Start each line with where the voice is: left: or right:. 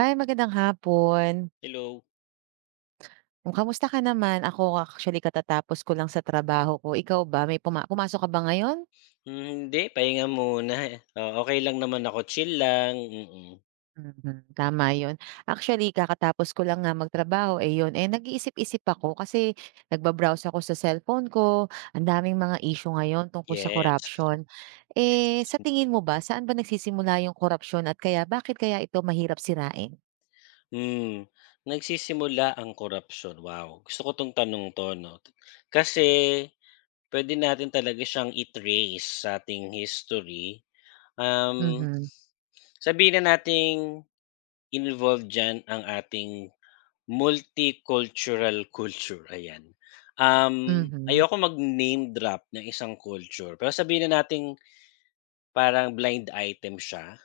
right: Hi, magandang hapon.
left: Hello.
right: Kamusta ka naman? Ako actually katatapos ko lang sa trabaho ko. Ikaw ba, may pumasok ka ba ngayon?
left: Hmm, hindi pahinga muna, eh. Oo, okey lang naman ako, chill lang, mm.
right: Mhm, tama 'yun. Actually kakatapos ko lang nga magtrabaho, eh, 'yun, eh, nag-iisip-isip ako kasi nagbabrowse ako sa cellphone ko, ang daming mga issue ngayon tungkol sa
left: Yes.
right: korapsiyon. Eh, sa tingin mo ba saan ba nagsisimula 'yung korapsiyon at kaya bakit kaya ito mahirap sirain?
left: Hmm, Nagsisimula ang korapsiyon, wow. Gusto ko 'tong tanong 'to 'no. Kasi puwede natin talaga siyang i-trace sa ating history. Um,
right: Mhm,
left: Sabihin na nating involved diyan ang ating multicultural culture, ayan. Um,
right: mhm,
left: Ayoko mag-name drop ng isang culture, pero sabihin na nating parang blind item siya,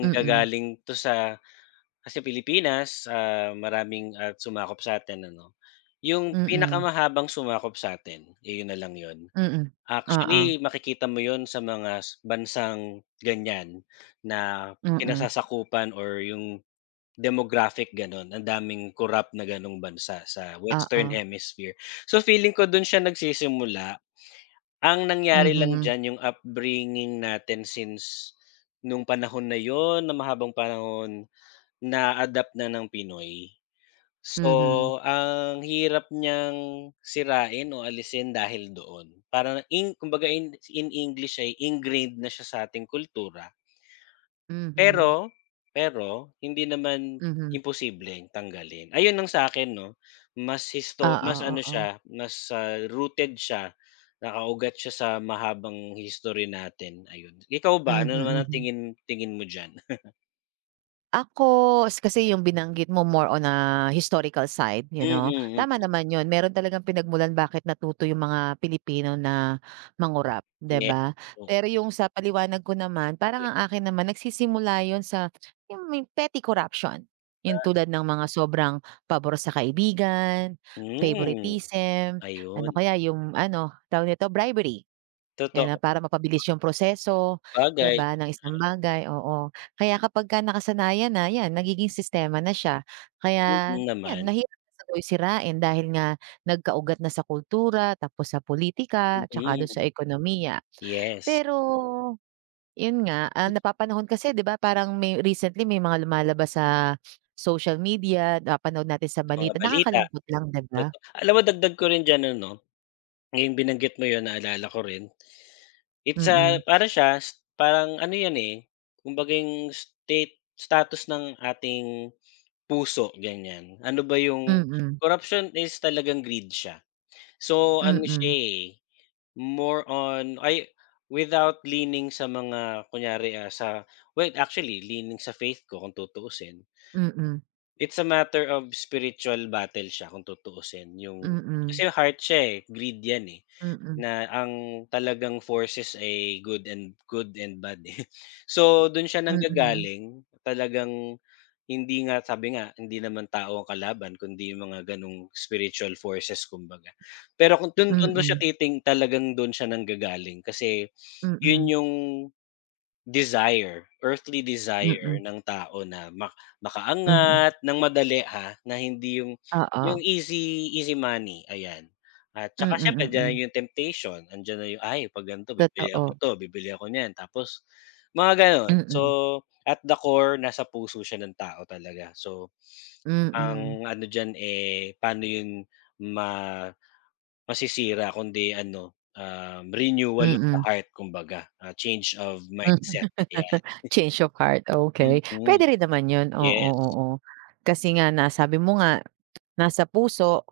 right: mm,
left: 'to sa kasi Pilipinas, maraming at sumakop sa'tin ano, yung
right: mm,
left: pinakamahabang sumakop sa'tin, iyon na lang yun.
right: mm, oo,
left: Actually, makikita mo yun sa mga bansang ganiyan na
right: mm,
left: kinasasakupan or yung demographic gano'n, ang daming korap na gano'ng bansa sa
right: oo.
left: Western Hemisphere. So, feeling ko dun siya nagsisimula, ang nangyari lang
right: Mhm,
left: diyan yung upbringing natin since nung panahon na yon na mahabang panahon na-adapt na ng Pinoy. So,
right: mhm,
left: ang hirap niyang sirain o alisin dahil doon. Parang kumbaga in English ay ingrained na siya sa ating kultura.
right: mhm,
left: Pero, pero hindi naman
right: mhm.
left: imposibleng tanggalin. Ayun ang sa akin 'no, mas
right: Oo,
left: mas ano
right: oo.
left: siya, mas, rooted siya, nakaugat siya sa mahabang history natin, ayun. Ikaw ba,
right: Mhm,
left: ano naman ang
right: mhm.
left: tingin tingin mo diyan?
right: Ako kasi yung binanggit mo more on a historical side, you know?
left: Mm,
right: Tama
left: mm.
right: naman yun, meron talagang pinagmulan bakit natuto yung mga Pilipino na mangurap, 'di
left: Yes.
right: ba?
left: Oh,
right: Pero yung sa paliwanag ko naman, parang
left: sige.
right: ang akin naman nagsisimula yun sa yung may petty corruption. Yung tulad ng mga sobrang pabor sa kaibigan,
left: Hmm,
right: favoritism, ano
left: ayun.
right: kaya yung ano, tawag nito, bribery. 'Yan
left: Totoong
right: na para mapabilis yung proseso, 'di
left: bagay.
right: ba, ng isang bagay, oo. Kaya kapagka nakasanayan na, 'yan nagiging sistema na siya. Kaya
left: Mm
right: 'yan,
left: naman.
right: mahirap na sa tuloy sirain dahil nga nagkaugat na sa kultura, tapos sa politika, tsaka do'n sa
left: Mm,
right: ekonomiya.
left: yes.
right: Pero 'yun nga, ah, napapanahon kasi 'di ba parang may recently may mga lumalabas sa social media, napanood natin sa
left: Mga
right: balita,
left: balita,
right: nakakalungkot lang, 'di ba?
left: alam mo dagdag ko rin diyan ano 'no, ngayong binanggit mo 'yun naalala ko rin. It's a
right: Mm,
left: para siya s- Parang ano 'yan, eh, kumbaga'ng status ng ating puso, ganyan. Ano ba
right: mm,
left: yung
right: mm,
left: corruption? Is talagang greed siya. So, ano siya,
right: mm,
left: eh, more on ay without leaning sa mga kunyari, wait, actually leaning sa faith ko kung tutuusin.
right: mm,
left: It's a matter of spiritual battle siya kung tutuusin yung
right: mm,
left: kasi heart siya, eh, greed 'yan, eh.
right: mm, mm.
left: Na ang talagang forces ay good and bad, eh. So, dun siya
right: Mm, mm,
left: nanggagaling, talagang hindi nga sabi nga, hindi naman tao ang kalaban kundi yung mga ganong spiritual forces kumbaga. Pero kung dun dun siya
right: mm,
left: talagang dun siya nanggagaling, kasi yun
right: mm,
left: yung desire, earthly desire ng tao na
right: mm,
left: makaangat ng madali, ha, na hindi yung
right: oo,
left: easy easy money, ayan. At
right: mm,
left: tsaka siyempre andiyan na
right: mm,
left: yung temptation, andiyan na yung, "Ay 'pag ganito bibili ako
right: totoo,
left: to, bibili ako niyan." Tapos mga gano'n. So,
right: mm,
left: at the core nasa puso siya ng tao talaga. So,
right: mm,
left: ang ano diyan, eh, paano yun ma masisira kundi ano, renewal of the
right: mm,
left: heart kumbaga, change of mindset, ayan.
right: change of heart, okey.
left: Mm,
right: Puwede rin naman 'yun, oo,
left: yes.
right: oo. Kasi nga na sabi mo nga, nasa puso,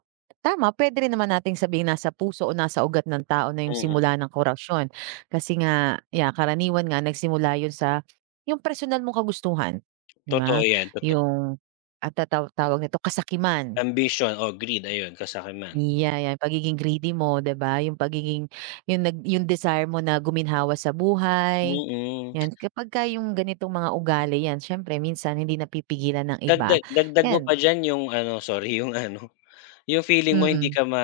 right: tama puwede rin naman nating sabihing nasa puso o nasa ugat ng tao na 'yung
left: Mm,
right: simula ng korupsyon. Kasi nga, yeah, karaniwan nga nagsimula 'yun sa 'yung personal mong kagustuhan, 'di
left: totoo
right: ba?
left: 'yan, totoo.
right: 'Yung, ah, tawag nito kasakiman.
left: Ambition o greed, ayun, kasakiman.
right: Yeah, yan pagiging greedy mo, 'di ba? Yung pagiging yung nag yung desire mo na guminhawa sa buhay,
left: Mm,
right: yan. Kapagka yung ganitong mga ugali yan siyempre minsan hindi napipigilan ng iba,
left: dagdag dagdag mo pa
right: yan.
left: diyan yung ano, sorry, yung ano, yung feeling mo hindi
right: Mm.
left: ka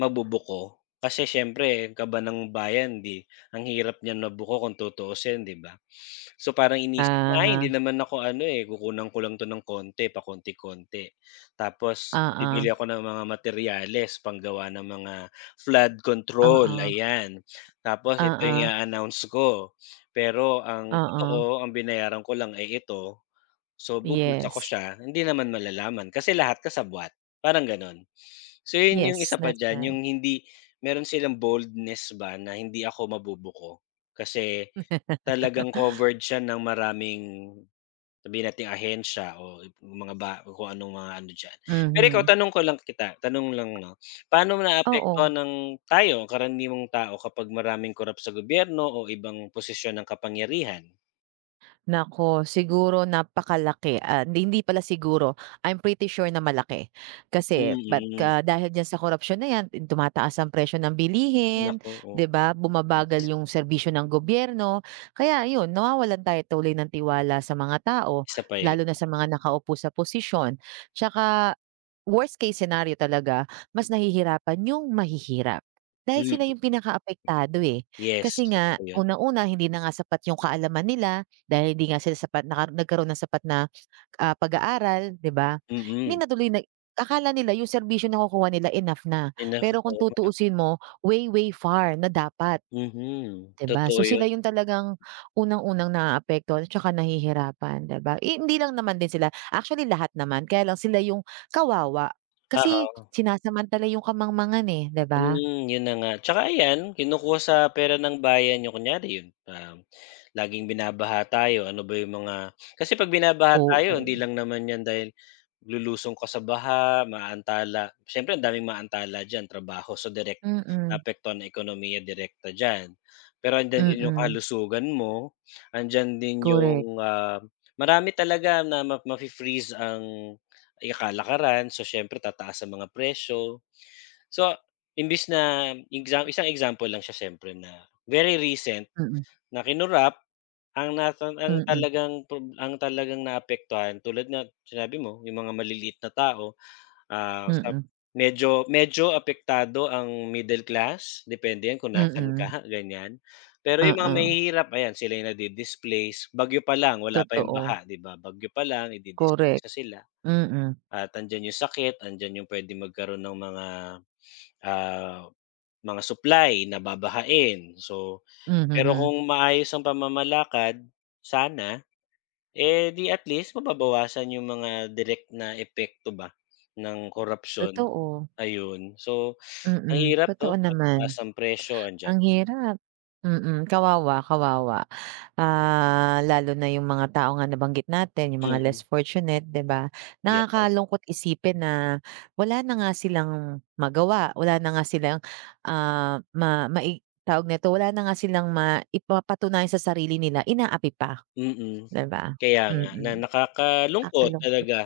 left: mabubuko kasi siyempre kaba ng bayan 'di ang hirap niyan mabuko kung tutuusin, 'di ba? So, parang inisip mo, "Ay hindi
right: Ah,
left: naman ako ano, eh, kukunan ko lang 'to ng konti, pakonti-konti, tapos
right: oo,
left: bibili ako ng mga materyales panggawa ng mga flood control,"
right: oo,
left: ayan. "Tapos ito yung
right: oo,
left: i-a-announce ko pero ang
right: oo,
left: totoo ang binayaran ko lang ay ito." So, bubulsa ko
right: yes.
left: siya, hindi naman malalaman kasi lahat kasabwat, parang gano'n. So, yun yung
right: Yes,
left: isa pa
right: that's
left: diyan,
right: right.
left: yung hindi, meron silang boldness ba na hindi ako mabubuko kasi talagang covered siya ng maraming, sabihin nating ahensya o mga ba kung anong mga ano diyan. Pero ikaw,
right: Mhm,
left: tanong lang 'no, paano
right: oo.
left: naapektuhan ng tayo, karaniwang tao kapag maraming korap sa gobyerno o ibang posisyon ng kapangyarihan?
right: Naku, siguro napakalaki, ah, hindi hindi pala siguro, I'm pretty sure na malaki. Kasi but
left: Mm,
right: ka dahil diyan sa korupsiyon na 'yan, tumataas ang presyo ng bilihin,
left: naku, oo,
right: 'di ba,
left: yes.
right: bumabagal yung serbisyo ng gobyerno. Kaya yun, nawawalan tayo tuloy ng tiwala sa mga tao,
left: Isa pa yun,
right: lalo na sa mga nakaupo sa posisyon. Tsaka, worst case scenario talaga, mas nahihirapan yung mahihirap. Dahil sila
left: mm.
right: yung pinaka apektado eh.
left: Yes,
right: Kasi nga,
left: totoo yun.
right: unang-una hindi na nga sapat yung kaalaman nila dahil hindi nga sila sapat nagkaroon ng sapat na, ah, pag-aaral, 'di ba? Hindi
left: Mm,
right: na tuloy akala nila yung serbisyo nakukuha nila enough na,
left: enough,
right: pero kung
left: oo nga,
right: tutuusin mo, way, way far na dapat.
left: mhm,
right: 'Di ba? So,
left: totoo
right: sila
left: yun,
right: yung talagang unang-unang naaapektuhan at tsaka nahihirapan, 'di ba? Eh, hindi lang naman din sila, actually lahat naman kaya lang sila yung kawawa kasi
left: oo.
right: sinasamantala yung kamangmangan, eh, 'di ba?
left: Hmm, yun na nga. Tsaka ayan, kinukuha sa pera ng bayan yung kunyari yun, laging binabaha tayo, ano ba yung mga kasi 'pag binabaha tayo hindi
right: Oo,
left: lang naman yan dahil lulusong ka sa baha, maantala. Siyempre ang daming maantala diyan, trabaho, so direct
right: mm,
left: naapektuhan na ekonomiya direkta diyan. Pero andiyan din yung
right: mm,
left: kalusugan mo, andiyan din
right: correct,
left: yung, marami talaga na mafi-freeze ang, eh, kalakaran, so siyempre tataas ang mga presyo. So, imbis na isang example lang siya siyempre na very recent
right: mm,
left: na kinu ang nata ang
right: mm,
left: talagang prob ang talagang naapektuhan tulad na sinabi mo, yung mga maliliit na tao, ah, sa
right: mm,
left: medyo medyo apektado ang middle class, depende yan kung nasaan ka,
right: mm,
left: ganyan. Pero yung mga
right: oo,
left: mahihirap, ayan, sila yung nadi-displace. Bagyo pa lang, wala pa yung
right: totoo,
left: baha, 'di ba? Bagyo pa lang, i-di-displace
right: correct,
left: na sila.
right: mm,
left: At andiyan yung sakit, andiyan yung puwedeng magkaroon ng mga, ah, mga supply na babahain. So, pero
right: mhm,
left: kung maayos ang pamamalakad sana, eh, di at least mababawasan yung mga direct na epekto ba ng korupsyon,
right: totoo,
left: ayun. So, ang
right: mm,
left: hirap 'no,
right: totoo naman.
left: pagtaas ng presyo andiyan.
right: Ang hirap. Mm, kawawa, kawawa. Ah, lalo na yung mga tao nga nabanggit natin, yung mga less
left: Mm,
right: fortunate, 'di ba?
left: yan,
right: Nakakalungkot isipin na wala na nga silang magawa, wala na nga silang, ah, ma mai tawag nito, wala na nga silang maipapatunayan sa sarili nila, inaapi pa,
left: mm.
right: 'di ba?
left: Kaya nga na
right: Mm,
left: nakakalungkot
right: nakakalungkot.
left: talaga,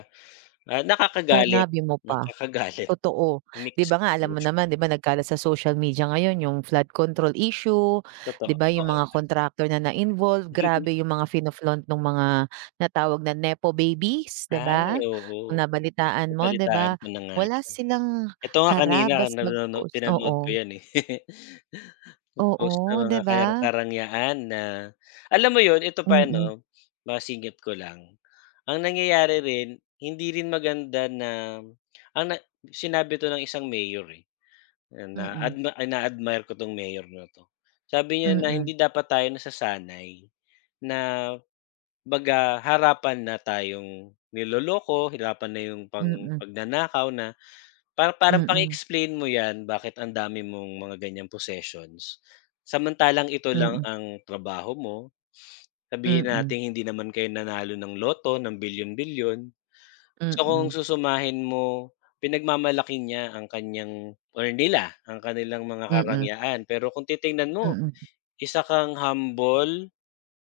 left: nakakagalit,
right: Sanabi mo pa.
left: nakakagalit,
right: Totoo. 'Di
left: mixed
right: ba nga alam mo
left: emotion,
right: naman, 'di ba nagkalat sa social media ngayon yung flood control issue,
left: totoo,
right: 'di ba yung mga contractor na na-involve,
left: mm.
right: grabe yung mga fino-flaunt nung mga natawag na nepo babies, 'di ba?
left: Ay, oo.
right: Kung nabalitaan mo 'di ba?
left: Nabalitaan ko na nga
right: Wala
left: 'yan.
right: silang
left: Eto nga kanina
right: harap bas mag-post,
left: pinanood ko
right: oo,
left: 'yan, eh. Nag-post ng
right: oo 'di
left: mga
right: ba?
left: karangyaan na alam mo 'yun, ito pa
right: Mm,
left: 'no, masingit ko lang. Ang nangyayari rin, hindi rin maganda na ang sinabi 'to ng isang mayor, eh,
right: mm,
left: na
right: mm,
left: ina-admire ko 'tong mayor na 'to. Sabi niya na
right: mm,
left: hindi dapat tayo nasasanay na baga harapan na tayong niloloko, harapan na yung
right: mm,
left: pagnanakaw, na para parang
right: mm,
left: explain mo yan bakit ang dami mong mga ganyang possessions. Samantalang ito
right: mm,
left: lang
right: mm,
left: ang trabaho mo. Sabihin
right: mm,
left: nating hindi naman kayo nanalo ng loto ng bilyon-bilyon. So kung
right: mm,
left: susumahin mo, pinagmamalaki niya ang kaniyang, or nila ang kanilang mga
right: mm,
left: karangyaan. Pero kung titingnan mo, isa kang humble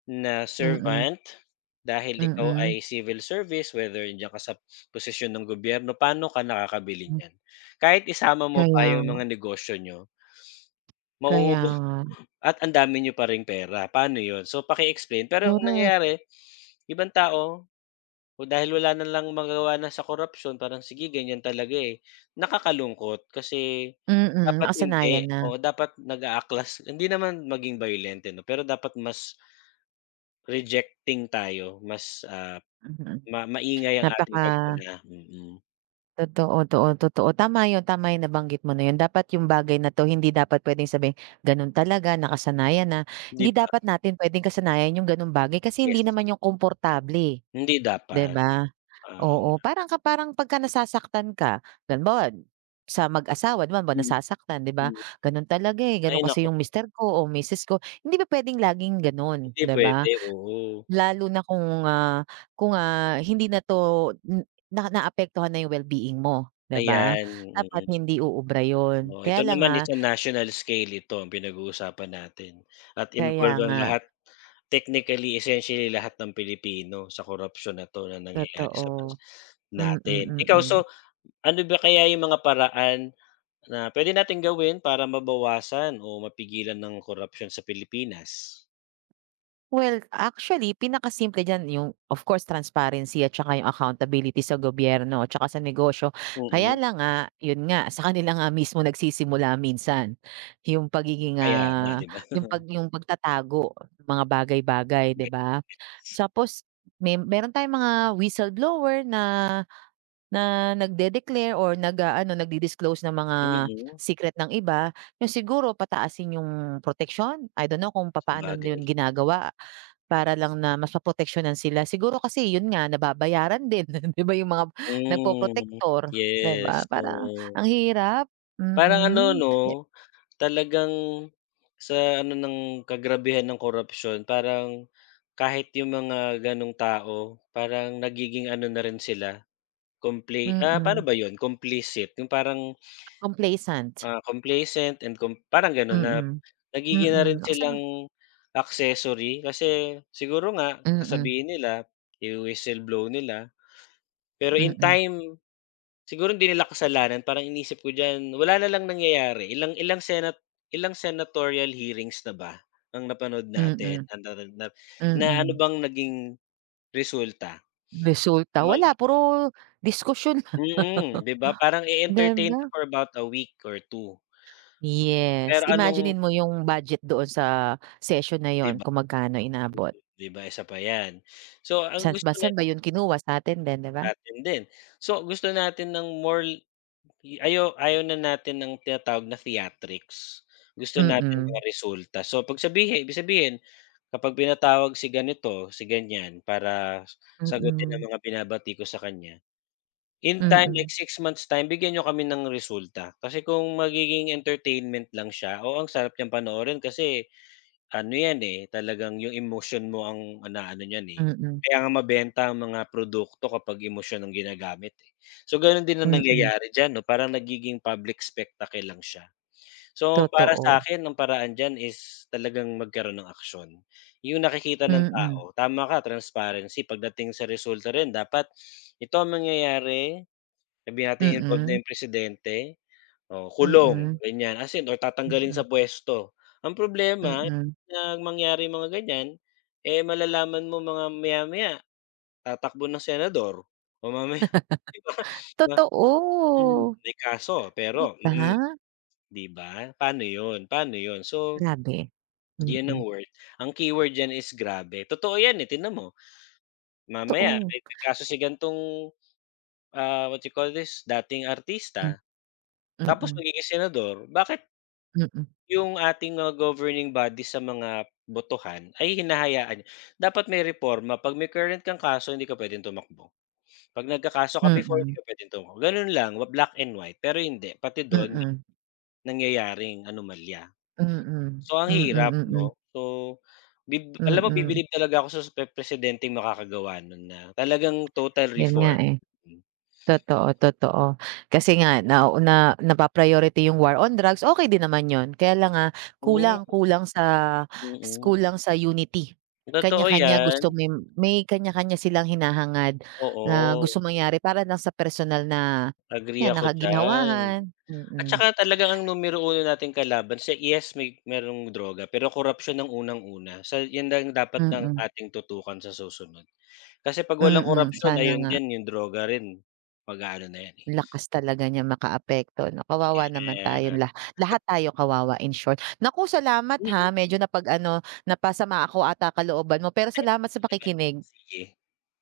left: na servant, dahil ikaw
right: mm,
left: ay civil service, whether nandiyan ka sa posisyon ng gobyerno, paano ka nakakabili
right: mm.
left: niyan? Kahit isama mo pa
right: kaya
left: yung mga negosyo nyo
right: Kaya
left: mauubos
right: nga,
left: at ang dami niyo pa ring pera, paano yun? So paki-explain, pero ang
right: correct.
left: nangyayari, ibang tao, o dahil wala na lang magawa na sa korupsyon parang sige ganyan talaga, eh. Nakakalungkot kasi
right: Mm,
left: dapat
right: nakasanayan
left: hindi,
right: na.
left: o dapat nag-aaklas, hindi naman maging bayolente 'no, pero dapat mas rejecting tayo, mas,
right: Mm,
left: maingay ang
right: napaka
left: ating pagpuna, mm,
right: totoo totoo totoo. Tama yun, tama yung nabanggit mo na yun. Dapat yung bagay na 'to hindi dapat puwedeng sabihing, "Ganun talaga, nakasanayan na."
left: 'di
right: Hindi
left: ba?
right: dapat natin puwedeng kasanayan yung gano'ng bagay kasi hindi
left: Yes,
right: naman yung komportable,
left: hindi
right: 'di
left: dapat,
right: ba?
left: um,
right: Oo, parang parang pagka nasasaktan ka, halimbawa sa mag-asawa 'di ba 'pag
left: mm,
right: nasasaktan 'di ba,
left: mm.
right: "Ganun talaga, eh, ganun
left: Ay
right: kasi
left: naku,
right: yung mister ko o misis ko." Hindi ba puwedeng laging gano'n,
left: hindi
right: 'di ba?
left: puwede, oo,
right: Lalo na kung hindi na 'to n na naapektuhan na yung well-being mo, 'di ba?
left: ayan,
right: Dapat
left: mm.
right: hindi uubra yun.
left: Oh,
right: Kaya
left: ito
right: lang
left: naman is
right: nga
left: on national scale, ito ang pinag-uusapan natin at
right: kaya
left: involved ang
right: nga,
left: lahat, technically, essentially lahat ng Pilipino sa korupsiyon na 'to na nangyayari sa
right: totoo.
left: bansa
right: Mm,
left: natin.
right: mm.
left: Ikaw, so
right: Mm.
left: ano ba kaya yung mga paraan na puwede nating gawin para mabawasan o mapigilan ng korupsyon sa Pilipinas?
right: Well, actually pinakasimple diyan yung of course transparency at saka yung accountability sa gobyerno at saka sa negosyo. Kaya
left: Mm,
right: lang nga, yun nga, sa kanila nga mismo nagsisimula minsan yung pagiging,
left: kaya nga
right: ah,
left: 'di ba?
right: yung pagtatago ng mga bagay-bagay, 'di ba? Tapos meron tayong mga whistleblower na na nagde-declare or nag-aano, nagdi-disclose ng mga
left: Mm,
right: secret ng iba, yung siguro pataasin yung proteksyon, I don't know kung papaano yun
left: sabagay.
right: ginagawa para lang na mas maproteksiyonan sila. Siguro kasi yun nga nababayaran din, 'di ba, yung mga nagpo
left: Hmm,
right: protector, 'di ba?
left: yes,
right: Parang
left: oo.
right: ang hirap,
left: Parang ano
right: mhm,
left: 'no, talagang sa ano ng kagrabihan ng korupsyon parang kahit yung mga gano'ng tao parang nagiging ano na rin sila, paano
right: mm,
left: ba yon, complicit, yung parang,
right: complacent,
left: Complacent, and parang gano'n na
right: mm,
left: nagiging na
right: mm.
left: rin
right: Nakasana
left: silang accessory, kasi siguro nga
right: mm,
left: sasabihin nila, i-whistle blow nila, pero in
right: mm,
left: time siguro hindi nila kasalanan, parang iniisip ko diyan wala na lang nangyayari, ilang ilang senat ilang senatorial hearings na ba ang napanood natin
right: mm,
left: na na na ano
right: mm.
left: bang naging resulta,
right: Resulta
left: mag
right: wala puro diskusyon.
left: 'di ba parang
right: 'Di
left: i-entertain
right: ba?
left: ka for about a week or two,
right: Yes,
left: pero anong
right: imaginin mo yung budget doon sa session na
left: 'di
right: yun
left: ba?
right: kung magkano inabot.
left: 'Di ba, isa pa 'yan. So, ang
right: Saan ba
left: gusto na
right: saan ba yun kinuha sa'tin din, 'di ba?
left: natin din so, gusto natin ng more, ayaw na natin ng tinatawag na theatrics. Gusto natin mga
right: Mm,
left: resulta. So, 'pag sabihin ibig sabihin kapag pinatawag si ganito, si ganyan para sagutin ang
right: mm,
left: mga binabati ko sa kanya, in time, like
right: mm,
left: six months time, bigyan nyo kami ng resulta. Kasi kung magiging entertainment lang siya, o ang sarap niyang panoorin kasi ano yan, eh, talagang yung emotion mo ang inaano niyan, eh.
right: mm,
left: Kaya nga mabenta ang mga produkto kapag emosyon ang ginagamit, eh. So, gano'n din ang
right: mm,
left: nangyayari diyan 'no, parang nagiging public spectacle lang siya. So, para sa
right: totoo.
left: akin ang paraan diyan is talagang magkaroon ng aksiyon. Yung nakikita ng
right: Mm,
left: tao, tama ka, transparency pagdating sa resulta rin dapat, "Ito ang mangyayari," sabihin natin involved na
right: mm,
left: yung presidente, oh, kulong
right: mm,
left: ganyan, as in, or tatanggalin
right: mm,
left: sa puwesto. Ang problema
right: mm,
left: na mangyari mga ganyan, eh, malalaman mo mga maya-maya tatakbo ng senador o mamaya 'di ba na
right: totoo,
left: may kaso
right: 'di
left: pero
right: ba?
left: 'di ba? Paano 'yun, paano 'yun? So,
right: Grabe,
left: diyan ang
right: mm,
left: word ang keyword diyan is grabe. Totoo 'yan, eh, tignan mo mamaya
right: totoo.
left: may kaso si gan'tong, what you call this, dating
right: Hmm,
left: artista tapos
right: mm,
left: magiging senador, bakit
right: mm, mm,
left: yung ating mga governing body sa mga botohan ay hinahayaan niya. Dapat may reforma, 'pag may current kang kaso hindi ka puwedeng tumakbo, 'pag nagkakaso ka before hindi
right: mm,
left: ka puwedeng tumakbo, gano'n lang, black and white. Pero hindi, pati do'n may
right: mm,
left: nangyayaring anomalya.
right: mm,
left: So ang hirap
right: mm,
left: 'no, so
right: mm,
left: alam mo
right: mm.
left: bibilib talaga ako sa presidenteng makakagawa nun na talagang total
right: Yun nga
left: reform.
right: eh.
left: Mm,
right: Totoo, totoo. Kasi nga nau na napa-priority yung war on drugs, okay din naman yun. Kaya lang nga kulang
left: mm,
right: kulang sa
left: mm.
right: kulang sa unity.
left: Totoo
right: Kanya-kanya
left: 'yan,
right: gusto may kanya-kanya silang hinahangad na
left: oo,
right: gustong mangyari para lang sa personal na
left: agree
right: yan na
left: ako diyan.
right: kaginawahan.
left: At
right: Mm,
left: saka talagang ang numero 1 nating kalaban siya, yes, may merong droga, pero korapsiyon ang unang-una. So, 'yan lang dapat ng
right: mm,
left: ating tutukan sa susunod. Kasi 'pag walang
right: mm,
left: korapsiyon,
right: sana
left: ayun
right: nga.
left: din, yung droga rin mag-aano na 'yan, eh,
right: Lakas talaga niya makaapekto 'no, kawawa naman tayong
left: kaya
right: lahat tayo kawawa in short. Naku, salamat ha,
left: mm.
right: medyo napag ano napasama ako ata kalooban mo pero
left: Ayun.
right: salamat sa pakikinig.
left: Sige.